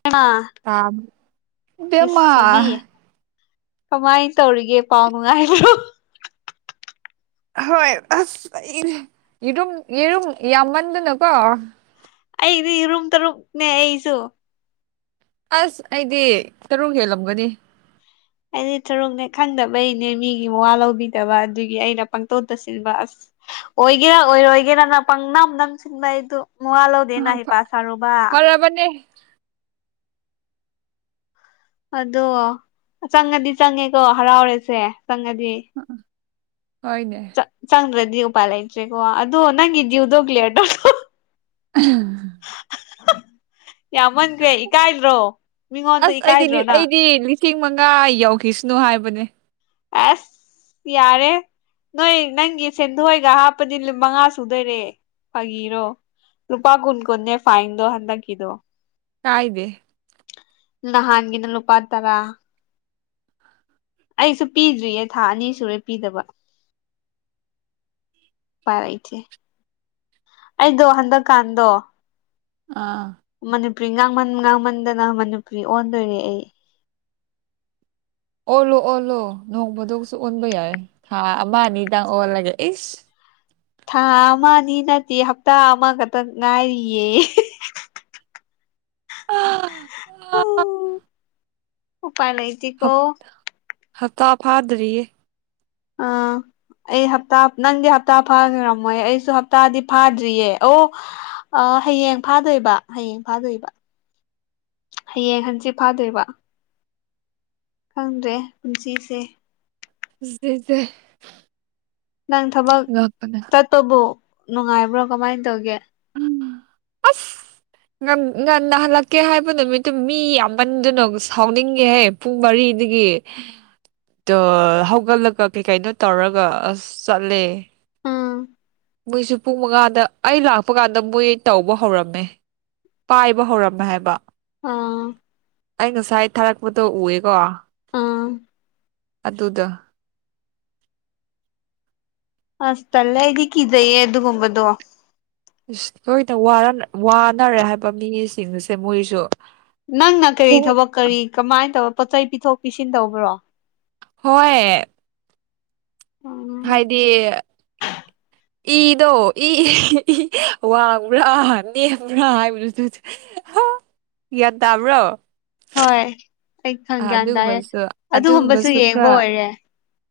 ꯐꯥꯅ‌ ꯇꯥꯕꯅꯤ ꯏꯁ ꯏꯕꯦꯝꯃ ꯁꯥꯕꯤ ꯀꯃꯥꯏꯅ ꯇꯧꯔꯤꯒꯦ ꯄꯥꯎ ꯅꯨꯡꯉꯥꯏꯕꯔ‌ꯣ ꯍꯣꯏ ꯑꯁ ꯌꯦ ꯌꯦꯔꯨꯝ ꯌꯥꯝꯃꯟꯗꯅꯀꯣ ꯑꯩꯗꯤ ꯌ‌ꯦꯔꯨꯝ ꯇꯔꯨꯛꯅꯦ ꯑꯩꯁꯨ ꯑꯁ ꯑꯩꯗꯤ ꯇꯔꯨꯛ ꯍꯦꯜꯂꯝꯒꯅꯤ ꯑꯩꯗꯤ ꯇꯔꯨꯛꯅꯦ ꯈꯪꯗꯕꯩꯅꯦ ꯃꯤꯒꯤ ꯃꯋꯥ ꯂꯧꯕꯤꯗꯕ ꯑꯗꯨꯒꯤ ꯑꯩꯅ ꯄꯪꯇꯧ ꯇꯧꯁꯤꯟꯕ ꯑꯁ ꯑꯣꯏꯒꯦꯔꯥ ꯑꯣꯏꯒꯦꯔꯥꯅ ꯄꯪꯅꯝ ꯅꯝ ꯅꯝꯁꯤꯟꯕ ꯑꯩꯗ‌ꯣ ꯃꯋꯥ ꯂꯧꯗ‌ꯦꯅ ꯍꯩꯄꯥ ꯁꯔꯨꯕ ꯔꯕꯅꯦ ꯑꯗꯣ ꯆꯪꯉꯗꯤ ꯆꯪꯉꯦꯀꯣ ꯍꯔꯥꯎꯔꯦꯁꯦ ꯆꯪꯉꯗꯤ ꯑꯥ ꯍ‌ꯣꯏꯅꯦ ꯆꯪꯗꯔꯗꯤ ꯎꯄꯥꯏ ꯂꯩꯇꯔ‌ꯦꯀ‌ꯣ ꯑꯗ‌ꯣ ꯅꯪꯒꯤ ꯗꯤꯌꯨ ꯗ‌ꯣ ꯀꯤꯂꯤꯌꯥꯔ ꯇꯧ [unintelligible] ꯌꯥꯝꯃꯟꯈꯔꯦ ꯏꯀꯥꯏꯗ꯭ꯔꯣ ꯃꯤꯉꯣꯟꯗ ꯑꯁ ꯏꯀꯥꯏꯗ꯭ꯔꯣ ꯑꯩꯗꯤ ꯅꯪ ꯑꯩꯗꯤ ꯂꯤꯁꯤꯡ ꯃꯉꯥ ꯌꯧꯈꯤꯁꯅꯨ ꯍꯥꯏꯕꯅꯦ ꯑꯁ ꯌꯥꯔꯦ ꯅꯣꯏ ꯅꯪꯒꯤ ꯁꯦꯟꯗꯣꯏꯒ ꯍꯥꯞꯄꯗꯤ ꯃꯉꯥ ꯁꯨꯗꯣꯏꯔꯦ ꯐꯥꯒꯤꯔꯣ ꯂꯨꯄꯥ ꯀꯨꯟ ꯀꯨꯟꯅꯦ ꯐꯥꯏꯟꯗꯣ ꯍꯟꯗꯛ ꯀꯤꯗꯣ ꯀꯥꯏꯗꯦ ꯅꯍꯥꯟꯒꯤꯅ ꯂꯨꯄꯥ ꯇꯔꯥ ꯑꯩꯁꯨ ꯄꯤꯗ꯭ꯔꯤꯌꯦ ꯊꯥ ꯑꯅꯤ ꯁꯨꯔꯦ ꯄꯤꯗꯕ ꯎꯄꯥꯏ ꯂꯩꯇ‌ꯦ ꯑꯩꯗꯣ ꯍꯟꯗꯛꯀꯥꯟꯗꯣ ꯑꯥ ꯃꯅꯤꯄꯨꯔꯤ ꯉꯥꯡꯃꯟ ꯉꯥꯡꯃꯟꯗꯅ ꯃꯅꯤꯄꯨꯔꯤ ꯑꯣꯟꯗꯣꯔꯦ ꯑꯩ ꯑꯣꯜꯂꯨ ꯑꯣꯜꯂꯨ ꯅꯣꯡꯐꯗ‌ꯣꯛꯁꯨ ꯑꯣꯟꯕ ꯌꯥꯏ ꯊꯥ ꯑꯃ ꯑꯅꯤꯗꯪ ꯑꯣꯜꯂꯒ ꯏꯁ ꯊꯥ ꯑꯃꯅꯤ ꯅꯠꯇꯦ ꯍꯞꯇꯥ ꯑꯃꯈꯛꯇꯪ ꯉꯥꯏꯔꯤꯌꯦ [unintelligible] ꯎꯄꯥꯥꯏ ꯂꯩꯇ‌ꯦꯀꯣ ꯍꯞꯇꯥ ꯐꯥꯗꯔꯤꯌꯦ ꯑꯥ ꯑꯩ ꯍꯞꯇꯥ ꯅꯪꯗꯤ ꯍꯞꯇꯥ ꯐꯥꯈꯔꯝꯃꯣꯏ ꯑꯩꯁꯨ ꯍꯞꯇꯥꯗꯤ ꯐꯥꯗ꯭ꯔꯤꯌꯦ ꯑꯣ ꯑ ꯍꯌꯦꯡ ꯐꯥꯗꯣꯏꯕ ꯍꯌꯦꯡ ꯐꯥꯗꯣꯏꯕ ꯍꯌꯦꯡ ꯍꯟꯁꯤ ꯐꯥꯗꯣꯏꯕ ꯈꯪꯗ꯭ꯔꯦ ꯄꯨꯟꯁꯤꯁꯦ ꯗ ꯅꯪ ꯊꯕꯛ ꯉꯛꯄꯅ ꯆꯠꯄꯕꯨ ꯅꯨꯡꯉꯥꯏꯕ꯭ꯔꯣ ꯀꯃꯥꯏꯅ ꯇꯧꯒꯦ ꯎꯝ ꯑꯁ ꯉ ꯉ ꯍꯜꯂꯛꯀꯦ ꯍꯥꯏꯕ ꯅꯨꯃꯤꯠꯇꯨ ꯃꯤ ꯌꯥꯝꯃꯟꯗꯨꯅꯣ ꯁꯥꯎꯅꯤꯡꯒꯦꯍꯦ ꯄꯨꯡ ꯃꯔꯤꯗꯒꯤ ꯑꯣ ꯍꯧꯒꯠꯂꯒ ꯀꯩ ꯀꯥꯏꯩꯅꯣ ꯇꯧꯔꯒ ꯑꯁ ꯆꯠꯂꯦ ꯎꯝ ꯃꯣꯏꯁꯨ ꯄꯨꯡ ꯃꯉꯥꯗ ꯑꯩ ꯂꯥꯛꯄ ꯀꯥꯟꯗ ꯃꯣꯏ ꯇꯧꯕ ꯍꯧꯔꯝꯃꯦ ꯄꯥꯏꯕ ꯍꯧꯔꯝꯃꯦ ꯍꯥꯏꯕ ꯑꯥ ꯑꯩ ꯉꯁꯥꯏ ꯊꯥꯔꯛꯄꯗꯣ ꯎꯑꯦꯀꯣ ꯑꯥ ꯑꯗꯨꯗ ꯑꯁ ꯇꯂ ꯏ ꯀꯗꯑꯦ ꯑꯗꯨ ꯑꯗꯨꯒꯒꯨꯝꯕꯗꯨꯣ ꯑꯩꯈꯣꯏꯅ ꯋꯥꯅꯔꯦ ꯍꯥꯏꯕ ꯃꯤꯁꯤꯡꯁꯦ ꯃꯣꯏꯁꯨ ꯅꯪꯅ ꯀꯔꯤ ꯄꯨꯡ ꯊꯕꯛ ꯀꯔꯤ ꯀꯃꯥꯏꯅ ꯇꯧꯔ ꯄꯣꯠꯆ ꯆꯩ ꯄꯤꯊꯣꯛ ꯄꯤꯁꯤꯟ ꯇꯧꯕ꯭ꯔꯣ ꯍꯣꯏ ꯎꯝ ꯍꯥꯏꯗꯤ ꯏꯗꯣ ꯏ ꯏ ꯏ ꯋꯥꯡꯕ꯭ꯔꯥ ꯅꯦꯝꯕ꯭ꯔꯥ ꯍꯥꯏꯕꯗꯨ ꯆ ꯏꯌꯥꯠ ꯇꯝ ꯔꯣ ꯍꯣꯏ ꯑꯩ ꯈꯪ ꯒ꯭ꯌꯥꯟ ꯇꯥꯔꯦ ꯑꯗꯨꯒꯨꯝꯕꯁꯨ ꯑꯗꯨꯒꯨꯝꯕꯁꯨ ꯌꯦꯡꯕ ꯈꯔ ꯑꯣꯏꯔꯦ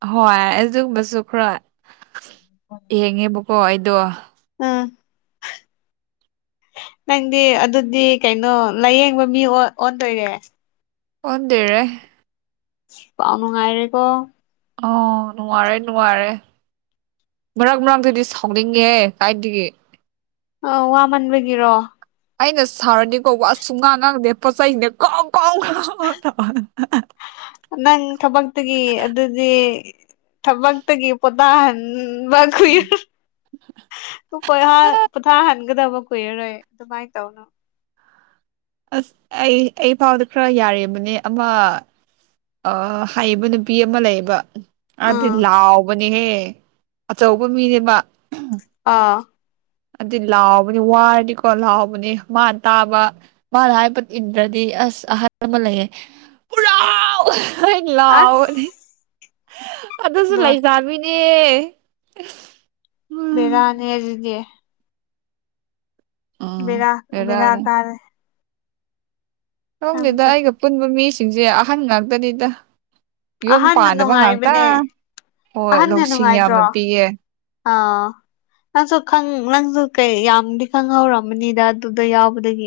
ꯍꯣꯏ ꯑꯗꯨꯒꯨꯝꯕꯁꯨ ꯈꯔ ꯌꯦꯡꯉꯦꯕꯀꯣ ꯑꯩꯗꯣ ꯎꯝ [unintelligible] ꯅꯪꯗꯤ ꯑꯗꯨꯗꯤ ꯀꯩꯅꯣ ꯂꯥꯏꯌꯦꯡꯕ ꯃꯤ ꯑꯣꯟꯗꯣꯏꯔꯦ ꯑꯣꯟꯔꯦ ꯄꯥꯎꯅ ꯉꯥꯏꯔꯦꯀꯣ ꯑꯣ ꯅꯔꯦ ꯅꯔꯦ ꯃꯔꯛ ꯃꯔꯛꯇꯗꯤ ꯁꯥꯎꯅꯤꯡꯉꯦ ꯀꯥꯏꯒ ꯑ ꯋꯥꯃꯟꯕꯒꯤꯔꯣ ꯑꯩꯅ ꯁꯥꯔꯅꯤ ꯀꯧꯕ ꯑꯁꯨ ꯉꯥꯡ ꯉꯪꯗꯦ ꯄꯣꯠ ꯆꯩꯩꯅꯦ ꯀꯥꯎ ꯀꯥꯎ ꯉꯕ ꯅꯪ ꯊꯕꯛꯇꯒꯤ ꯑꯗꯨꯗꯤ ꯊꯕꯛꯇꯒꯤ ꯄꯣꯊꯍꯟ ꯈꯏꯔꯄꯣꯏꯍꯥ ꯄꯊꯥ ꯍꯥꯏꯒꯗꯕ ꯀꯨꯏꯔꯔꯣꯏ ꯑꯗꯨꯃꯥꯏꯅ ꯇꯧꯅꯣ ꯑꯁ ꯑꯩ ꯑꯩ ꯐꯥꯎꯗ ꯈꯔ ꯌꯥꯕꯅꯦ ꯑꯃ ꯍꯥꯏꯕ ꯅꯨꯄꯤ ꯑꯃ ꯂꯩꯌꯦꯕ ꯑꯗꯨꯗꯤ ꯎꯝ ꯂꯥꯎꯕꯅꯦꯍꯦ ꯑꯆꯧꯕ ꯃꯤꯅꯦꯕ ꯑꯥ ꯑꯗꯨꯗꯤ ꯂꯥꯎꯕꯅꯤ ꯋꯥꯔꯗꯤꯀꯣ ꯂꯥꯎꯕꯅꯤ ꯃꯥꯅ ꯇꯥꯕ ꯃꯥꯅ ꯍꯥꯏꯕ ꯏꯟꯗ꯭ꯔꯗꯤ ꯑꯁ ꯑꯍꯜ ꯑꯃ ꯂꯩꯌꯦ ꯄꯨꯔꯥ [unintelligible] ꯑꯁ ꯂꯥꯎꯕꯅꯤ ꯑꯗꯨꯁꯨ ꯂꯣꯏ ꯂꯩꯁꯥꯕꯤꯅꯦ ꯎꯝ ꯕꯦꯔꯅꯦꯗꯨꯗꯤ ꯕꯤꯔꯥ ꯕꯤꯔꯥ ꯕꯦꯔꯥꯅꯦ ꯇꯥꯔꯦ ꯈꯪꯗꯦꯗ ꯅꯪꯁꯦ ꯑꯩꯒꯥ ꯄꯨꯟꯕ ꯃꯤꯁꯤꯡꯁꯦ ꯑꯍꯟ ꯉꯥꯛꯇꯅꯤꯗ ꯌꯨꯝ ꯑꯍꯟꯅ ꯄꯥꯟꯗꯕ ꯉꯥꯛꯇ ꯅꯨꯡꯉꯥꯏꯕꯅꯦ ꯍꯣꯏ ꯑꯍꯟꯅ ꯂꯧꯁꯤꯡ ꯅꯨꯡꯉꯥꯏꯇ꯭ꯔꯣ ꯌꯥꯝꯅ ꯄꯤꯌꯦ ꯑꯥ ꯅꯪꯁꯨ ꯈꯥꯡ ꯅꯪꯁꯨ ꯀꯩ ꯌꯥꯝꯗꯤ ꯈꯪꯍꯧꯔꯝꯃꯅꯤꯗ ꯑꯗꯨꯗ ꯌꯥꯎꯕꯗꯒꯤ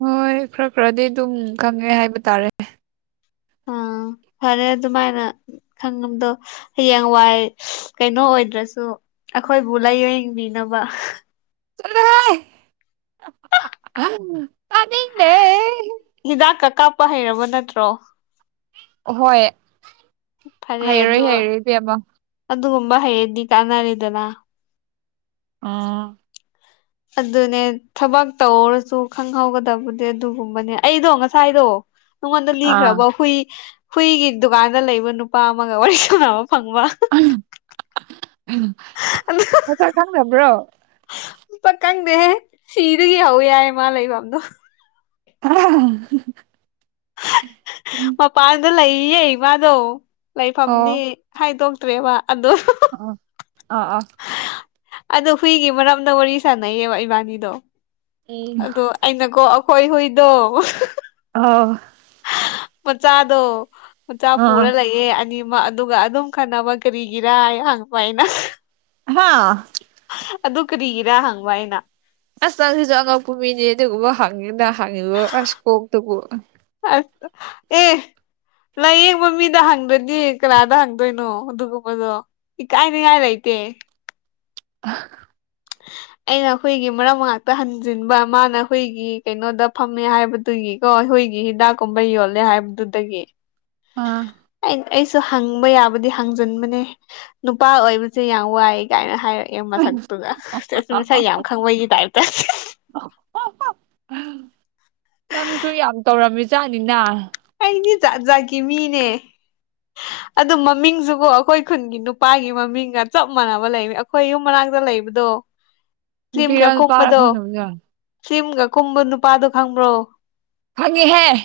ꯍꯣꯏ ꯈꯔ ꯈꯔꯗꯤ ꯑꯗꯨꯝ ꯈꯪꯉꯦ ꯍꯥꯏꯕ ꯇꯥꯔꯦ ꯑꯥ ꯐꯔꯦ ꯑꯗꯨꯃꯥꯏꯅ ꯈꯪꯉꯝꯗꯣ ꯍꯌꯦꯡꯋꯥꯏ ꯀꯩꯅꯣ ꯑꯣꯏꯗ꯭ꯔꯁꯨ ꯑꯩꯈꯣꯏꯕꯨ ꯂꯥꯏꯌꯦꯡꯕꯤꯅꯕ [unintelligible] ꯇꯅꯤꯡꯗꯦ ꯍꯤꯗꯥꯛꯀ ꯀꯥꯞꯄ ꯍꯩꯔꯕ ꯅꯠꯇ꯭ꯔꯣ ꯍꯣꯏ ꯐꯔꯦ ꯍꯩꯔꯣꯏ ꯑꯗꯣ ꯍꯩꯔꯣꯏ ꯏꯕꯦꯝꯃ ꯑꯗꯨꯒꯨꯝꯕ ꯍꯩꯔꯗꯤ ꯀꯥꯟꯅꯔꯦꯗꯅ ꯑꯥ ꯑꯗꯨꯅꯦ ꯊꯕꯛ ꯇꯧꯔꯁꯨ ꯈꯪꯍꯧꯒꯗꯕꯗꯤ ꯑꯗꯨꯒꯨꯝꯕꯅꯦ ꯑꯩꯗꯣ ꯉꯁꯥꯏꯗꯣ ꯅꯉꯣꯟꯗ ꯑꯥ ꯂꯤꯈ꯭ꯔꯕ ꯍꯨꯏ ꯍꯨꯏꯒꯤ ꯗꯨꯀꯥꯟꯗ ꯂꯩꯕ ꯅꯨꯄꯥ ꯑꯃꯒ ꯋꯥꯔꯤ ꯁꯥꯟꯅꯕ ꯐꯪꯕ ꯃꯁꯥꯛ ꯈꯪꯗꯕ꯭ꯔꯣ ꯄꯥꯀꯪꯗꯦꯍꯦ ꯁꯤꯗꯒꯤ ꯍꯧꯑꯦ ꯍꯥꯏ ꯃꯥꯥ ꯂꯩꯐꯝꯗꯣ [unintelligible] ꯃꯄꯥꯟꯗ ꯂꯩꯌꯦ ꯃꯗꯣ ꯑꯣ ꯂꯩꯐꯝꯗꯤ ꯍꯥꯏꯗꯣꯛꯇ꯭ꯔꯦꯕ ꯑꯗꯨ ꯑ ꯑ ꯑꯥ ꯑꯗꯣ ꯍꯨꯏꯒꯤ ꯃꯔꯝꯗ ꯋꯥꯔꯤ ꯁꯥꯟꯅꯩꯌꯦꯕ ꯏꯕꯥꯅꯤꯗꯣ ꯑꯗꯣ ꯑꯩꯅꯀꯣ ꯑꯩꯈꯣꯏ ꯍꯨꯏꯗꯣ ꯑꯣ ꯃꯆꯥꯗꯣ ꯃꯆꯥ ꯑꯥ ꯄꯨꯔ ꯂꯩ ꯑꯦ ꯑꯅꯤꯃꯛ ꯑꯗꯨꯒ ꯑꯗꯨꯝ ꯈꯥꯠꯅꯕ ꯀꯔꯤꯒꯤꯔꯥ ꯍꯥꯏ ꯍꯥꯡꯕ ꯑꯩꯅ ꯍꯥꯥ ꯑꯗꯨ ꯀꯔꯤꯒꯤꯔꯥ ꯍꯪꯕ ꯑꯩꯅ ꯑꯁ ꯅꯥꯡꯁꯤꯁꯨ ꯑꯉꯛꯄ ꯃꯤꯅꯦ ꯑꯗꯨꯒꯨꯝꯕ ꯍꯥꯡꯉꯤꯅ ꯍꯥꯡꯉꯤꯕ ꯑꯁ ꯀꯣꯛꯇꯨꯕꯨ ꯑꯁ ꯑꯦ ꯂꯥꯏꯌꯦꯡꯕ ꯃꯤꯗ ꯍꯥꯡꯗ꯭꯭ꯔꯗꯤ ꯀꯅꯥꯗ ꯍꯪꯗꯣꯏꯅꯣ ꯑꯗꯨꯒꯨꯝꯕꯗꯣ ꯏꯀꯥꯏ ꯅꯤꯉꯥꯏ ꯂꯩꯇꯦ ꯑ [inaudible] ꯑꯩꯅ ꯍꯨꯏꯒꯤ ꯃꯔꯝ ꯉꯥꯛꯇ ꯍꯟꯖꯤꯟꯕ ꯃꯥꯅ ꯍꯨꯏꯒꯤ ꯀꯩꯅꯣꯗ ꯐꯝꯃꯦ ꯍꯥꯏꯕꯗꯨꯒꯤ ꯑꯣ ꯍꯨꯏꯒꯤ ꯍꯤꯗꯥꯛꯒꯨꯝꯕ ꯌꯣꯜꯂꯦ ꯍꯥꯏꯕꯗꯨꯗꯒꯤ ꯑꯥ ꯑꯩ ꯑꯩꯁꯨ ꯍꯪꯕ ꯌꯥꯕꯗꯤ ꯍꯥꯡꯖꯟꯕꯅꯦ ꯅꯨꯄꯥ ꯑꯣꯏꯕꯁꯦ ꯌꯥꯝ ꯋꯥꯏ ꯀꯥꯏꯅ ꯍꯥꯏꯔꯛꯦ ꯑ ꯃꯁꯛꯇꯨꯒ [unintelligible] ꯃꯁꯛ ꯌꯥꯝ ꯈꯪꯕꯒꯤ ꯇꯥꯏꯞꯇ ꯅꯪꯁꯨ ꯌꯥꯝ ꯇꯧꯔꯝꯃꯤꯖꯥꯠꯅꯤꯅ ꯑꯩꯗꯤ ꯖꯠ ꯖꯠꯀꯤ ꯃꯤꯅꯦ [inaudible] ꯑꯗꯨ ꯃꯃꯤꯡꯁꯨꯀꯣ ꯑꯩꯈꯣꯏ ꯈꯨꯟꯒꯤ ꯅꯨꯄꯥꯒꯤ ꯃꯃꯤꯡꯒ ꯆꯞ ꯃꯥꯟꯅꯕ ꯂꯩ ꯑꯩꯈꯣꯏ ꯌꯨꯝ ꯃꯅꯥꯛꯇ ꯂꯩꯕꯗꯣ ꯅꯨꯄꯤꯔ ꯅꯨꯄꯥꯔ ꯈꯪꯗꯕꯒꯤꯔꯣ ꯁꯤꯝꯒ ꯀꯨꯝꯕ ꯅꯨꯄꯥꯗꯣ ꯈꯪꯕ꯭ꯔꯣ ꯐꯪꯉꯦꯍꯦ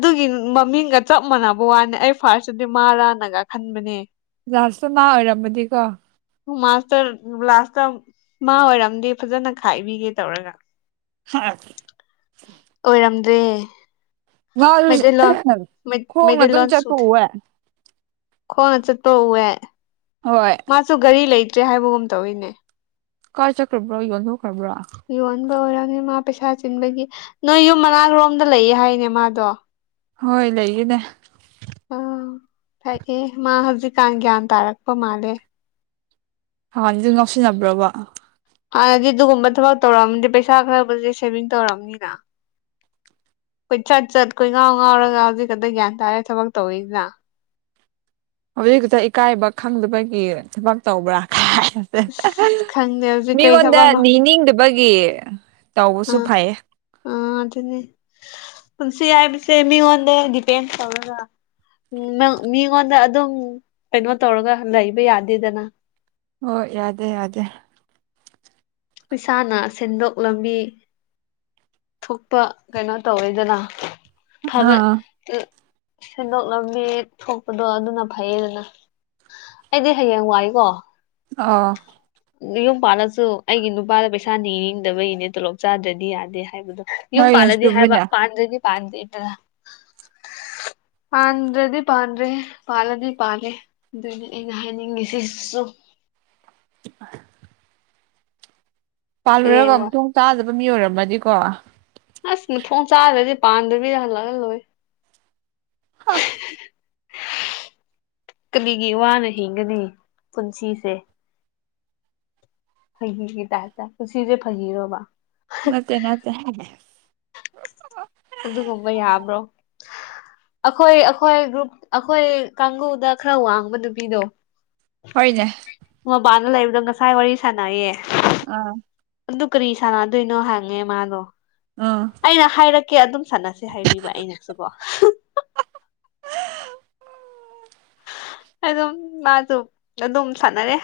ꯑꯗꯨꯒꯤ ꯃꯃꯤꯡꯒ ꯆꯞ ꯃꯥꯟꯅꯕ ꯋꯥꯅꯤ ꯑꯩ ꯐꯥꯔꯁꯇꯗꯤ ꯃꯥꯔꯅꯒ ꯈꯟꯕꯅꯦ ꯂꯥꯁꯇ ꯃꯥ ꯑꯣꯏꯔꯝꯃꯗꯤꯀꯣ ꯃꯥꯁꯇꯔ ꯂꯥꯁꯇ ꯃꯥ ꯑꯣꯏꯔꯝꯗꯤ ꯐꯖꯅ ꯈꯥꯏꯕꯤꯒꯦ ꯇꯧꯔꯒ ꯍꯥ ꯑꯣꯏꯔꯝꯗ꯭ꯔꯦ ꯃꯥꯁꯨ ꯃꯩꯇꯩꯂꯣꯟ ꯈꯣꯡꯅ ꯑꯗꯨꯝ ꯃꯩꯇꯩꯂꯣꯟ ꯆꯠꯄ ꯁꯨꯗꯦ ꯎꯋꯦ [unintelligible] ꯍꯣꯏ ꯃꯥꯁꯨ ꯒꯥꯔꯤ ꯂꯩꯇ꯭ꯔꯦ ꯍꯥꯏꯕꯒꯨꯝ ꯇꯧꯋꯤꯅꯦ ꯀꯥꯏ ꯆꯠꯈ꯭ꯔꯕ꯭ꯔ ꯌꯣꯟꯊꯣꯛꯈ꯭ꯔꯕ꯭ꯔ ꯌꯣꯟꯕ ꯑꯣꯏꯔꯝꯅꯤ ꯃꯥ ꯄꯩꯁꯥ ꯆꯤꯟꯕꯒꯤ ꯅꯣꯏ ꯌꯨꯝ ꯃꯅꯥꯛꯔꯣꯝꯗ ꯂꯩꯌꯦ ꯍꯥꯏꯅꯦ ꯃꯥꯗꯣ ꯍꯣꯏ ꯂꯩꯌꯦꯅꯦ ꯑꯣ ꯐꯥꯏꯑ ꯃꯥ ꯍꯧꯖꯤꯛꯀꯥꯟ ꯒ꯭ꯌꯥꯟ ꯇꯥꯔꯛꯄ ꯃꯥꯜꯂꯦ ꯍꯥꯟꯗꯤ ꯉꯥꯎꯁꯤꯟꯅꯕ꯭ꯔꯕ ꯍꯥꯟꯅꯗꯤ ꯑꯗꯨꯒꯨꯝꯕ ꯊꯕꯛ ꯇꯧꯔꯛꯑꯗꯤ ꯄꯩꯁꯥ ꯈꯔꯕꯨꯗꯤ ꯁꯦꯚꯤꯡ ꯇꯧꯔꯝꯅꯤꯅ ꯀꯣꯏꯆꯠ ꯆꯠ ꯀꯣꯏꯉꯥꯎ ꯉꯥꯎꯔꯒ ꯍꯧꯖꯤꯛ ꯈꯛꯇ ꯒ꯭ꯌꯥꯟ ꯇꯥꯔꯦ ꯊꯕꯛ ꯇꯧꯋꯤꯁꯤꯅ ꯍꯧꯖꯤꯛ ꯈꯛꯇ ꯏꯀꯥꯏꯕ ꯈꯪꯗꯕꯒꯤ ꯊꯕꯛ ꯇꯧꯕ꯭ꯔꯥ ꯑꯁ ꯈꯪꯗꯦ ꯍꯧꯖꯤꯛ ꯀꯔꯤ ꯃꯤꯉꯣꯟꯗ ꯊꯕꯛꯅꯣ ꯅꯤꯅꯤꯡꯗꯕꯒꯤ ꯇꯧꯕꯁꯨ ꯐꯩꯌꯦ ꯑ ꯑꯗꯨꯅꯦ ꯄꯨꯟꯁꯤ ꯍꯥꯏꯕꯁꯦ ꯃꯤꯉꯣꯟꯗ ꯗꯤꯄꯦꯟ ꯇꯧꯔꯒ ꯅꯪ ꯃꯤꯉꯣꯟꯗ ꯑꯗꯨꯝ ꯀꯩꯅꯣ ꯇꯧꯔꯒ ꯂꯩꯕ ꯌꯥꯗꯦꯗꯅ ꯍꯣꯏ ꯌꯥꯗꯦ ꯌꯥꯗꯦ ꯄꯩꯁꯥꯅ ꯁꯦꯟꯗꯣꯛ ꯂꯝꯕꯤ ꯊꯣꯛꯄ ꯀꯩꯅꯣ ꯇꯧꯋꯤꯗꯅ ꯐꯕ ꯑꯥ ꯁꯦꯟꯗꯣꯛ ꯂꯝꯕꯤ ꯊꯣꯛꯄꯗꯣ ꯑꯗꯨꯅ ꯐꯩꯌꯦꯗꯅ꯫ ꯑꯩꯗꯤ ꯍꯌꯦꯡꯋꯥꯏꯀꯣ ꯑ ꯌꯨꯝ ꯄꯥꯜꯂꯁꯨ ꯑꯩꯒꯤ ꯅꯨꯄꯥꯗ ꯄꯩꯁꯥ ꯅꯤꯅꯤꯡꯗꯕꯒꯤꯅꯦ ꯇꯣꯂꯣꯞ ꯆꯥꯗ꯭ꯔꯗꯤ ꯌꯥꯗꯦ ꯍꯥꯏꯕꯗꯣ ꯌꯨꯝ ꯍꯣꯏ ꯄꯥꯂꯗꯤ ꯍꯥꯏꯕ ꯆꯨꯝꯃꯤꯅꯦ ꯄꯥꯟꯗꯗꯤ ꯄꯥꯟꯗꯦꯗ꯭ꯔ [inaudible] ꯄꯥꯟꯗꯗꯤ ꯄꯥꯟꯗꯔ꯭ꯦ ꯄꯥꯂꯗꯤ ꯄꯥꯜꯂꯦ ꯑꯗꯨꯅꯤ ꯑꯩꯅ ꯍꯥꯏꯅꯤꯡꯉꯤꯁꯤꯁꯨ [unintelligible] ꯄꯥꯜꯂꯨꯔꯒ ꯍꯌꯦꯡꯋꯥꯏ ꯃꯊꯣꯡ ꯆꯥꯗꯕ ꯃꯤ ꯑꯣꯏꯔꯝꯃꯗꯤꯀꯣ ꯑꯁ ꯃꯊꯣꯡ ꯆꯥꯗ꯭ꯔꯗꯤ ꯄꯥꯟꯗꯕꯤꯗ ꯍꯜꯂꯛꯑꯒꯂꯣꯏꯔꯦ ꯀꯔꯤꯒꯤ ꯋꯥꯅ ꯍꯤꯡꯒꯅꯤ ꯄꯨꯟꯁꯤꯁꯦ ꯐꯒꯤꯒꯤ ꯇꯥꯏꯞꯇ ꯄꯨꯟꯁꯤꯁꯦ ꯐꯒꯤꯔꯣꯕ ꯅꯠꯇꯦ ꯅꯠꯇꯦ ꯑꯗꯨꯒꯨꯝꯕ ꯌꯥꯕ꯭ꯔꯣ ꯑꯩꯈꯣꯏ ꯑꯩꯈꯣꯏ ꯒ꯭ꯔꯨꯞ ꯑꯩꯈꯣꯏ ꯀꯥꯡꯕꯨꯗ ꯈꯔ ꯋꯥꯡꯕ ꯅꯨꯄꯤꯗꯣ ꯍꯣꯏꯅꯦ ꯃꯄꯥꯟꯗ ꯂꯩꯕꯗꯣ ꯉꯁꯥꯏ ꯋꯥꯔꯤ ꯁꯥꯟꯅꯩꯌꯦ ꯑꯥ ꯑꯗꯨ ꯀꯔꯤ ꯁꯥꯟꯅꯗꯣꯏꯅꯣ ꯍꯪꯉꯦ ꯃꯥꯗꯣ ꯑꯥ ꯑꯩꯅ ꯍꯥꯏꯔꯛꯀꯦ ꯑꯗꯨꯝ ꯁꯅꯁꯦ ꯍꯥꯏꯕꯤꯕ ꯑꯩꯅꯁꯨꯀꯣ ꯑꯗꯨꯝ ꯃꯥꯗꯣ ꯑꯗꯨꯝ ꯁꯥꯟꯅꯔꯦ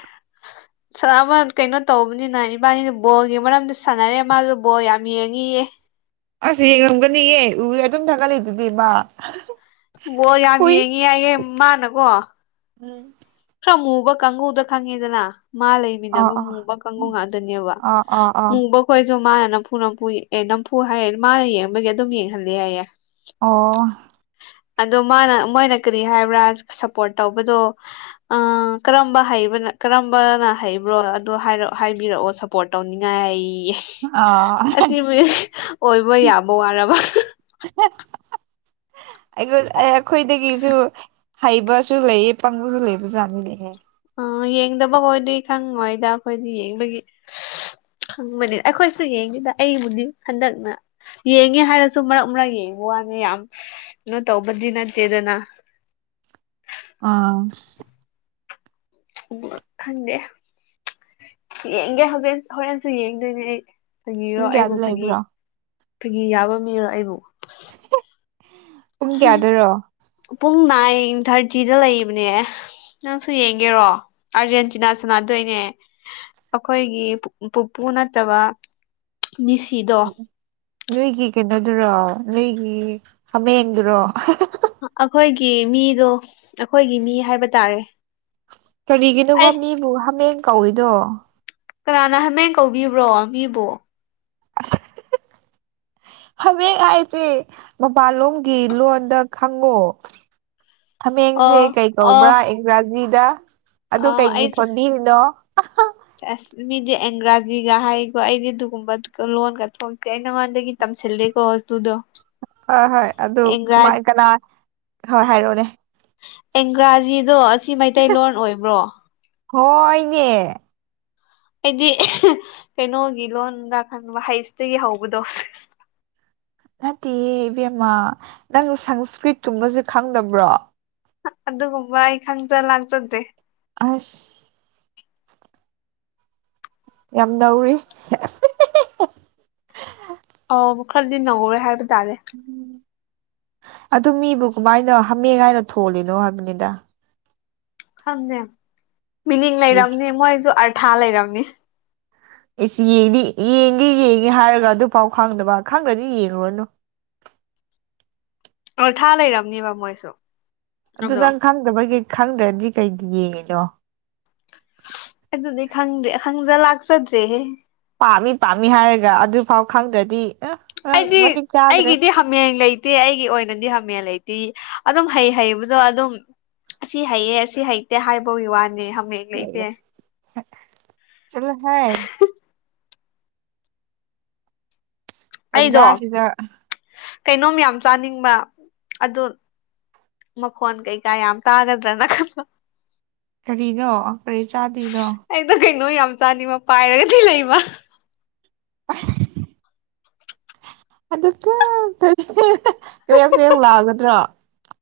[inaudible] ꯑꯃ ꯀꯩꯅꯣ ꯇꯧꯕꯅꯤꯅ ꯏꯕꯥꯅꯤ ꯕꯣꯜꯒꯤ ꯃꯔꯝꯗ ꯁꯥꯟꯅꯔꯦ ꯃꯥꯁꯨ ꯕꯣꯜ ꯌꯥꯝ ꯌꯦꯡꯉꯤꯌꯦ ꯑꯁ ꯌꯦꯡ ꯉꯝꯒꯅꯤꯌꯦ ꯎꯋꯦ ꯑꯗꯨꯝ ꯊꯥꯒꯠꯂꯤꯗꯨꯗꯤ ꯃꯥ ꯕ‌ꯣ ꯌꯥꯝ ꯍꯨꯏ ꯌꯦꯡꯉꯤ ꯌꯥꯌꯦ ꯃꯥꯅꯀꯣ ꯎ ꯈꯔ ꯃꯨꯕ ꯀꯥꯡꯉꯨꯗ ꯈꯪꯉꯤꯗꯅ ꯃꯥ ꯂꯩ ꯑꯥ ꯑꯃ ꯑꯥ ꯃꯨꯕ ꯀꯥꯡꯕꯨ ꯉꯥꯛꯇꯅꯦꯕ ꯑꯥ ꯑꯥ ꯑꯥ ꯃꯨꯕ ꯑꯩꯈꯣꯏꯁꯨ ꯃꯥꯅ ꯅꯝꯐꯨ ꯅꯝꯐꯨ ꯑꯦ ꯅꯝꯐꯨ ꯍꯥꯏꯌ‌ꯦ ꯃꯥꯅ ꯌꯦꯡꯕꯒꯤ ꯑꯗꯨꯝ ꯌꯦꯡꯍꯜꯂꯦ ꯍꯥꯏꯌꯦ ꯑꯣ ꯑꯗꯣ ꯃꯥꯅ ꯃꯣꯏꯅ ꯀꯔꯤ ꯍꯥꯏꯕ꯭ꯔꯥ ꯁꯞꯄꯣꯔꯠ ꯇꯧꯕꯗꯣ ꯑ ꯀꯝꯕꯅ ꯍꯩꯕꯅ ꯀꯔꯝꯕꯅ ꯍꯩꯕ꯭ꯔꯣ ꯑꯗꯨ ꯍꯥꯏꯔ‌ꯣ ꯍꯥꯏꯕꯤꯔꯛꯑꯣ ꯁꯄꯣꯔꯠ ꯇꯧꯅꯤꯡꯉꯥꯏ ꯑꯥ ꯑꯁꯤꯕꯨ ꯑꯣꯏꯕ ꯌꯥꯕ ꯋꯥꯔꯕ ꯑꯩ ꯑꯩꯈꯣꯏꯗꯒꯤꯁꯨ ꯍꯩꯕꯁꯨ ꯂꯩꯌꯦ ꯄꯪꯕꯁꯨ ꯂꯩꯕ ꯖꯥꯠꯅ‌ꯦ ꯂꯩꯍꯧ ꯎꯝ ꯌꯦꯡꯗꯕ ꯑꯣꯏꯗꯤ ꯈꯪꯉꯣꯏꯗ ꯑꯩꯈꯣꯏꯗꯤ ꯌꯦꯡꯕꯒꯤ ꯈꯪꯕꯅꯤ ꯑꯩꯈꯣꯏꯁꯨ ꯌꯦꯡꯒꯦꯗ ꯑꯩꯕꯨꯗꯤ ꯍꯟꯗꯛꯅ ꯌꯦꯡꯉꯦ ꯍꯥꯏꯔꯁꯨ ꯃꯔꯛ ꯃꯔꯛ ꯌꯦꯡꯕ ꯋꯥꯅꯤ ꯌꯥꯝ ꯀꯩꯅꯣ ꯇꯧꯕꯗꯤ ꯅꯠꯇꯦꯗꯅ ꯑꯥ ꯎ ꯈꯪꯗꯦ ꯌꯦꯡꯒꯦ ꯍꯧꯔ‌ꯦꯟ ꯍꯣꯔꯦꯟꯁꯨ ꯌꯦꯡꯗꯣꯏꯅꯦ ꯑꯩ ꯐꯥꯒꯤꯔꯣ ꯄꯨꯡ ꯑꯩꯕꯨ ꯀꯌꯥꯗ ꯐꯥꯒꯤ ꯂꯩꯕ꯭ꯔꯣ ꯐꯥꯒꯤ ꯌꯥꯕ ꯃꯤꯔꯣ ꯑꯩꯕꯨ [unintelligible] ꯄꯨꯡ ꯅꯥꯏꯟ ꯊꯥꯔꯇꯤꯗ ꯂꯩꯕꯅꯦ ꯅꯪꯁꯨ ꯌꯦꯡꯒꯦꯔꯣ ꯑꯥꯔꯖꯦꯟꯇꯤꯅꯥ ꯁꯥꯟꯅꯗꯣꯏꯅꯦ ꯑꯩꯈꯣꯏꯒꯤ ꯄꯨꯄꯨ ꯅꯠꯇꯕ ꯃꯤꯁꯤꯗꯣ ꯅꯣꯏꯒꯤ ꯀꯩꯅꯣꯗꯨꯔꯣ ꯅꯣꯏꯒꯤ ꯍꯥꯃꯦꯡꯗꯨꯔꯣ ꯑꯩꯈꯣꯏꯒꯤ ꯃꯤꯗꯣ ꯑꯩꯈꯣꯏꯒꯤ ꯃꯤ ꯍꯥꯏꯕ ꯇꯥꯔꯦ ꯀꯔꯤꯒꯤꯅꯣꯕ ꯑꯩ ꯃꯤꯕꯨ ꯍꯥꯃꯦꯡ ꯀꯧꯔꯤꯗꯣ ꯀꯅꯥꯅ ꯍꯥꯃꯦꯡ ꯀꯧꯕꯤꯕ꯭ꯔꯣ ꯃꯤꯕ‌ꯣ ꯍꯕꯦꯛ ꯍꯥꯏꯁꯦ ꯃꯄꯥꯟꯂꯣꯝꯒꯤ ꯂꯣꯟꯗ ꯈꯪꯉꯣ ꯍꯥꯃꯦꯡꯁꯦ ꯑꯣ ꯀꯩ ꯑꯣ ꯀꯧꯕ꯭ꯔꯥ ꯏꯪꯒ꯭ꯔꯥꯖꯤꯗ ꯑꯗꯨ ꯀꯩꯒꯤ ꯊꯣꯟꯕꯤꯔꯤꯅꯣ ꯁ‌ꯦꯁ ꯃꯤꯗꯤ ꯑꯦꯡꯒ꯭ꯔꯥꯖꯤꯒ ꯍꯥꯏꯀꯣ ꯑꯩꯗꯤ ꯑꯗꯨꯒꯨꯝꯕ ꯂꯣꯟꯒ ꯊꯣꯛꯇꯦ ꯑꯩ ꯅꯉꯣꯟꯗꯒꯤ ꯇꯝꯁꯤꯜꯂ‌ꯦꯀ‌ꯣ ꯍꯣꯏ ꯍꯣꯏ ꯑꯗꯨ ꯀꯃꯥꯏꯅ ꯀꯅꯥ ꯍꯣꯏ ꯍꯥꯏꯔꯣꯅꯦ ꯑꯦꯡꯒ꯭ꯔꯥꯖꯤꯗꯣ ꯑꯁꯤ ꯃꯩꯇꯩꯂꯣꯟ ꯑꯣꯏꯕ꯭ꯔꯣ ꯍꯣꯏꯅꯦ ꯍꯥꯏꯗꯤ ꯀꯩꯅꯣꯒꯤ ꯂꯣꯟꯗ ꯈꯟꯕ ꯍꯩꯁꯇꯒꯤ ꯍꯧꯕꯗꯣ ꯅꯠꯇꯤꯌ‌ꯦ ꯏꯕꯦꯝꯃꯥ ꯅꯪ ꯁꯪꯁꯀ꯭ꯔꯤꯠ ꯀꯨꯝꯕꯖꯤ ꯈꯪꯗꯕ꯭ꯔꯣ ꯑꯗꯨꯒꯨꯝꯕ ꯑꯩ ꯈꯪꯖ ꯂꯥꯛꯆꯗꯦ ꯑꯁ ꯌꯥꯝ ꯅꯧꯔꯤ ꯑꯧ ꯈꯔꯗꯤ ꯅꯧꯔꯦ ꯍꯥꯏꯕ ꯇꯥꯔꯦ ꯑꯗꯨ ꯃꯤꯕꯨ ꯀꯃꯥꯏꯅ ꯍꯥꯃꯦꯡ ꯍꯥꯏꯅ ꯊꯣꯜꯂꯤꯅꯣ ꯍꯥꯏꯕꯅꯤꯗ ꯈꯟꯗꯦ ꯃꯤꯅꯤꯡ ꯏꯁ ꯂꯩꯔꯝꯅꯤ ꯃꯣꯏꯁꯨ ꯑꯔꯊꯥ ꯂꯩꯔꯝꯅꯤ ꯑꯦꯁ ꯌꯦꯡꯅꯤ ꯌꯦꯡꯒꯦ ꯌꯦꯡꯉꯦ ꯍꯥꯏꯔꯒ ꯑꯗꯨꯐꯥꯎ ꯈꯪꯗꯕ ꯈꯪꯗ꯭ꯔꯗꯤ ꯌꯦꯡꯉꯨꯔꯅꯨ ꯑꯣꯔꯊꯥ ꯂꯩꯔꯝꯅꯤꯕ ꯃꯣꯏꯁꯨ ꯑꯗꯨ ꯑꯗꯣ ꯅꯪ ꯈꯪꯗꯕꯒꯤ ꯈꯪꯗ꯭ꯔꯗꯤ ꯀꯩꯒꯤ ꯌꯦꯡꯉꯤꯅꯣ ꯑꯗꯨꯗꯤ ꯈꯪꯗꯦ ꯈꯪꯖ ꯂꯥꯛꯆꯗ꯭ꯔꯦꯍꯦ ꯄꯥꯝꯃꯤ ꯄꯥꯝꯃꯤ ꯍꯥꯏꯔꯒ ꯑꯗꯨꯐꯥꯎ ꯈꯪꯗ꯭ꯔꯗꯤ ꯑ ꯅꯪ ꯑꯩꯗꯤ ꯃꯇꯤꯛ ꯆꯥꯗ꯭ꯔꯦ ꯑꯩꯒꯤꯗꯤ ꯍꯥꯃꯦꯡ ꯂꯩꯇꯦ ꯑꯩꯒꯤ ꯑꯣꯏꯅꯗꯤ ꯍꯥꯃꯦꯡ ꯂꯩꯇꯦ ꯑꯗꯨꯝ ꯍꯩ ꯍꯩꯕꯗꯣ ꯑꯗꯨꯝ ꯑꯁꯤ ꯍꯩꯌꯦ ꯑꯁꯤ ꯍꯩꯇꯦ ꯍꯥꯏꯕꯒꯤ ꯋꯥꯅꯦ ꯍꯥꯃꯦꯡ ꯂꯩꯇꯦ ꯆꯠꯂ‌ꯣ ꯍ‌ꯣꯏ ꯑꯩꯗꯣ ꯇꯟꯖꯥꯁꯤꯗ ꯀꯩꯅꯣꯝ ꯌꯥꯝ ꯆꯥꯅꯤꯡꯕ ꯑꯗꯨꯠ ꯃꯈꯣꯟ ꯀꯩꯀꯥ ꯌꯥꯝ ꯇꯥꯒꯗ꯭ꯔꯅꯂ ꯀꯔꯤꯗꯣ ꯀꯔꯤ ꯆꯥꯗ꯭ꯣꯏꯅꯣ ꯑꯩꯗꯣ ꯀꯩꯅꯣ ꯌꯥꯝ ꯆꯥꯅꯤꯡꯕ ꯄꯥꯏꯔꯒꯗꯤ ꯂꯩꯕ ꯑ ꯑꯗꯨ ꯀꯔꯤ ꯀꯌꯥꯝ ꯀꯌꯥꯝ ꯂꯥꯛꯒꯗ꯭ꯔꯣ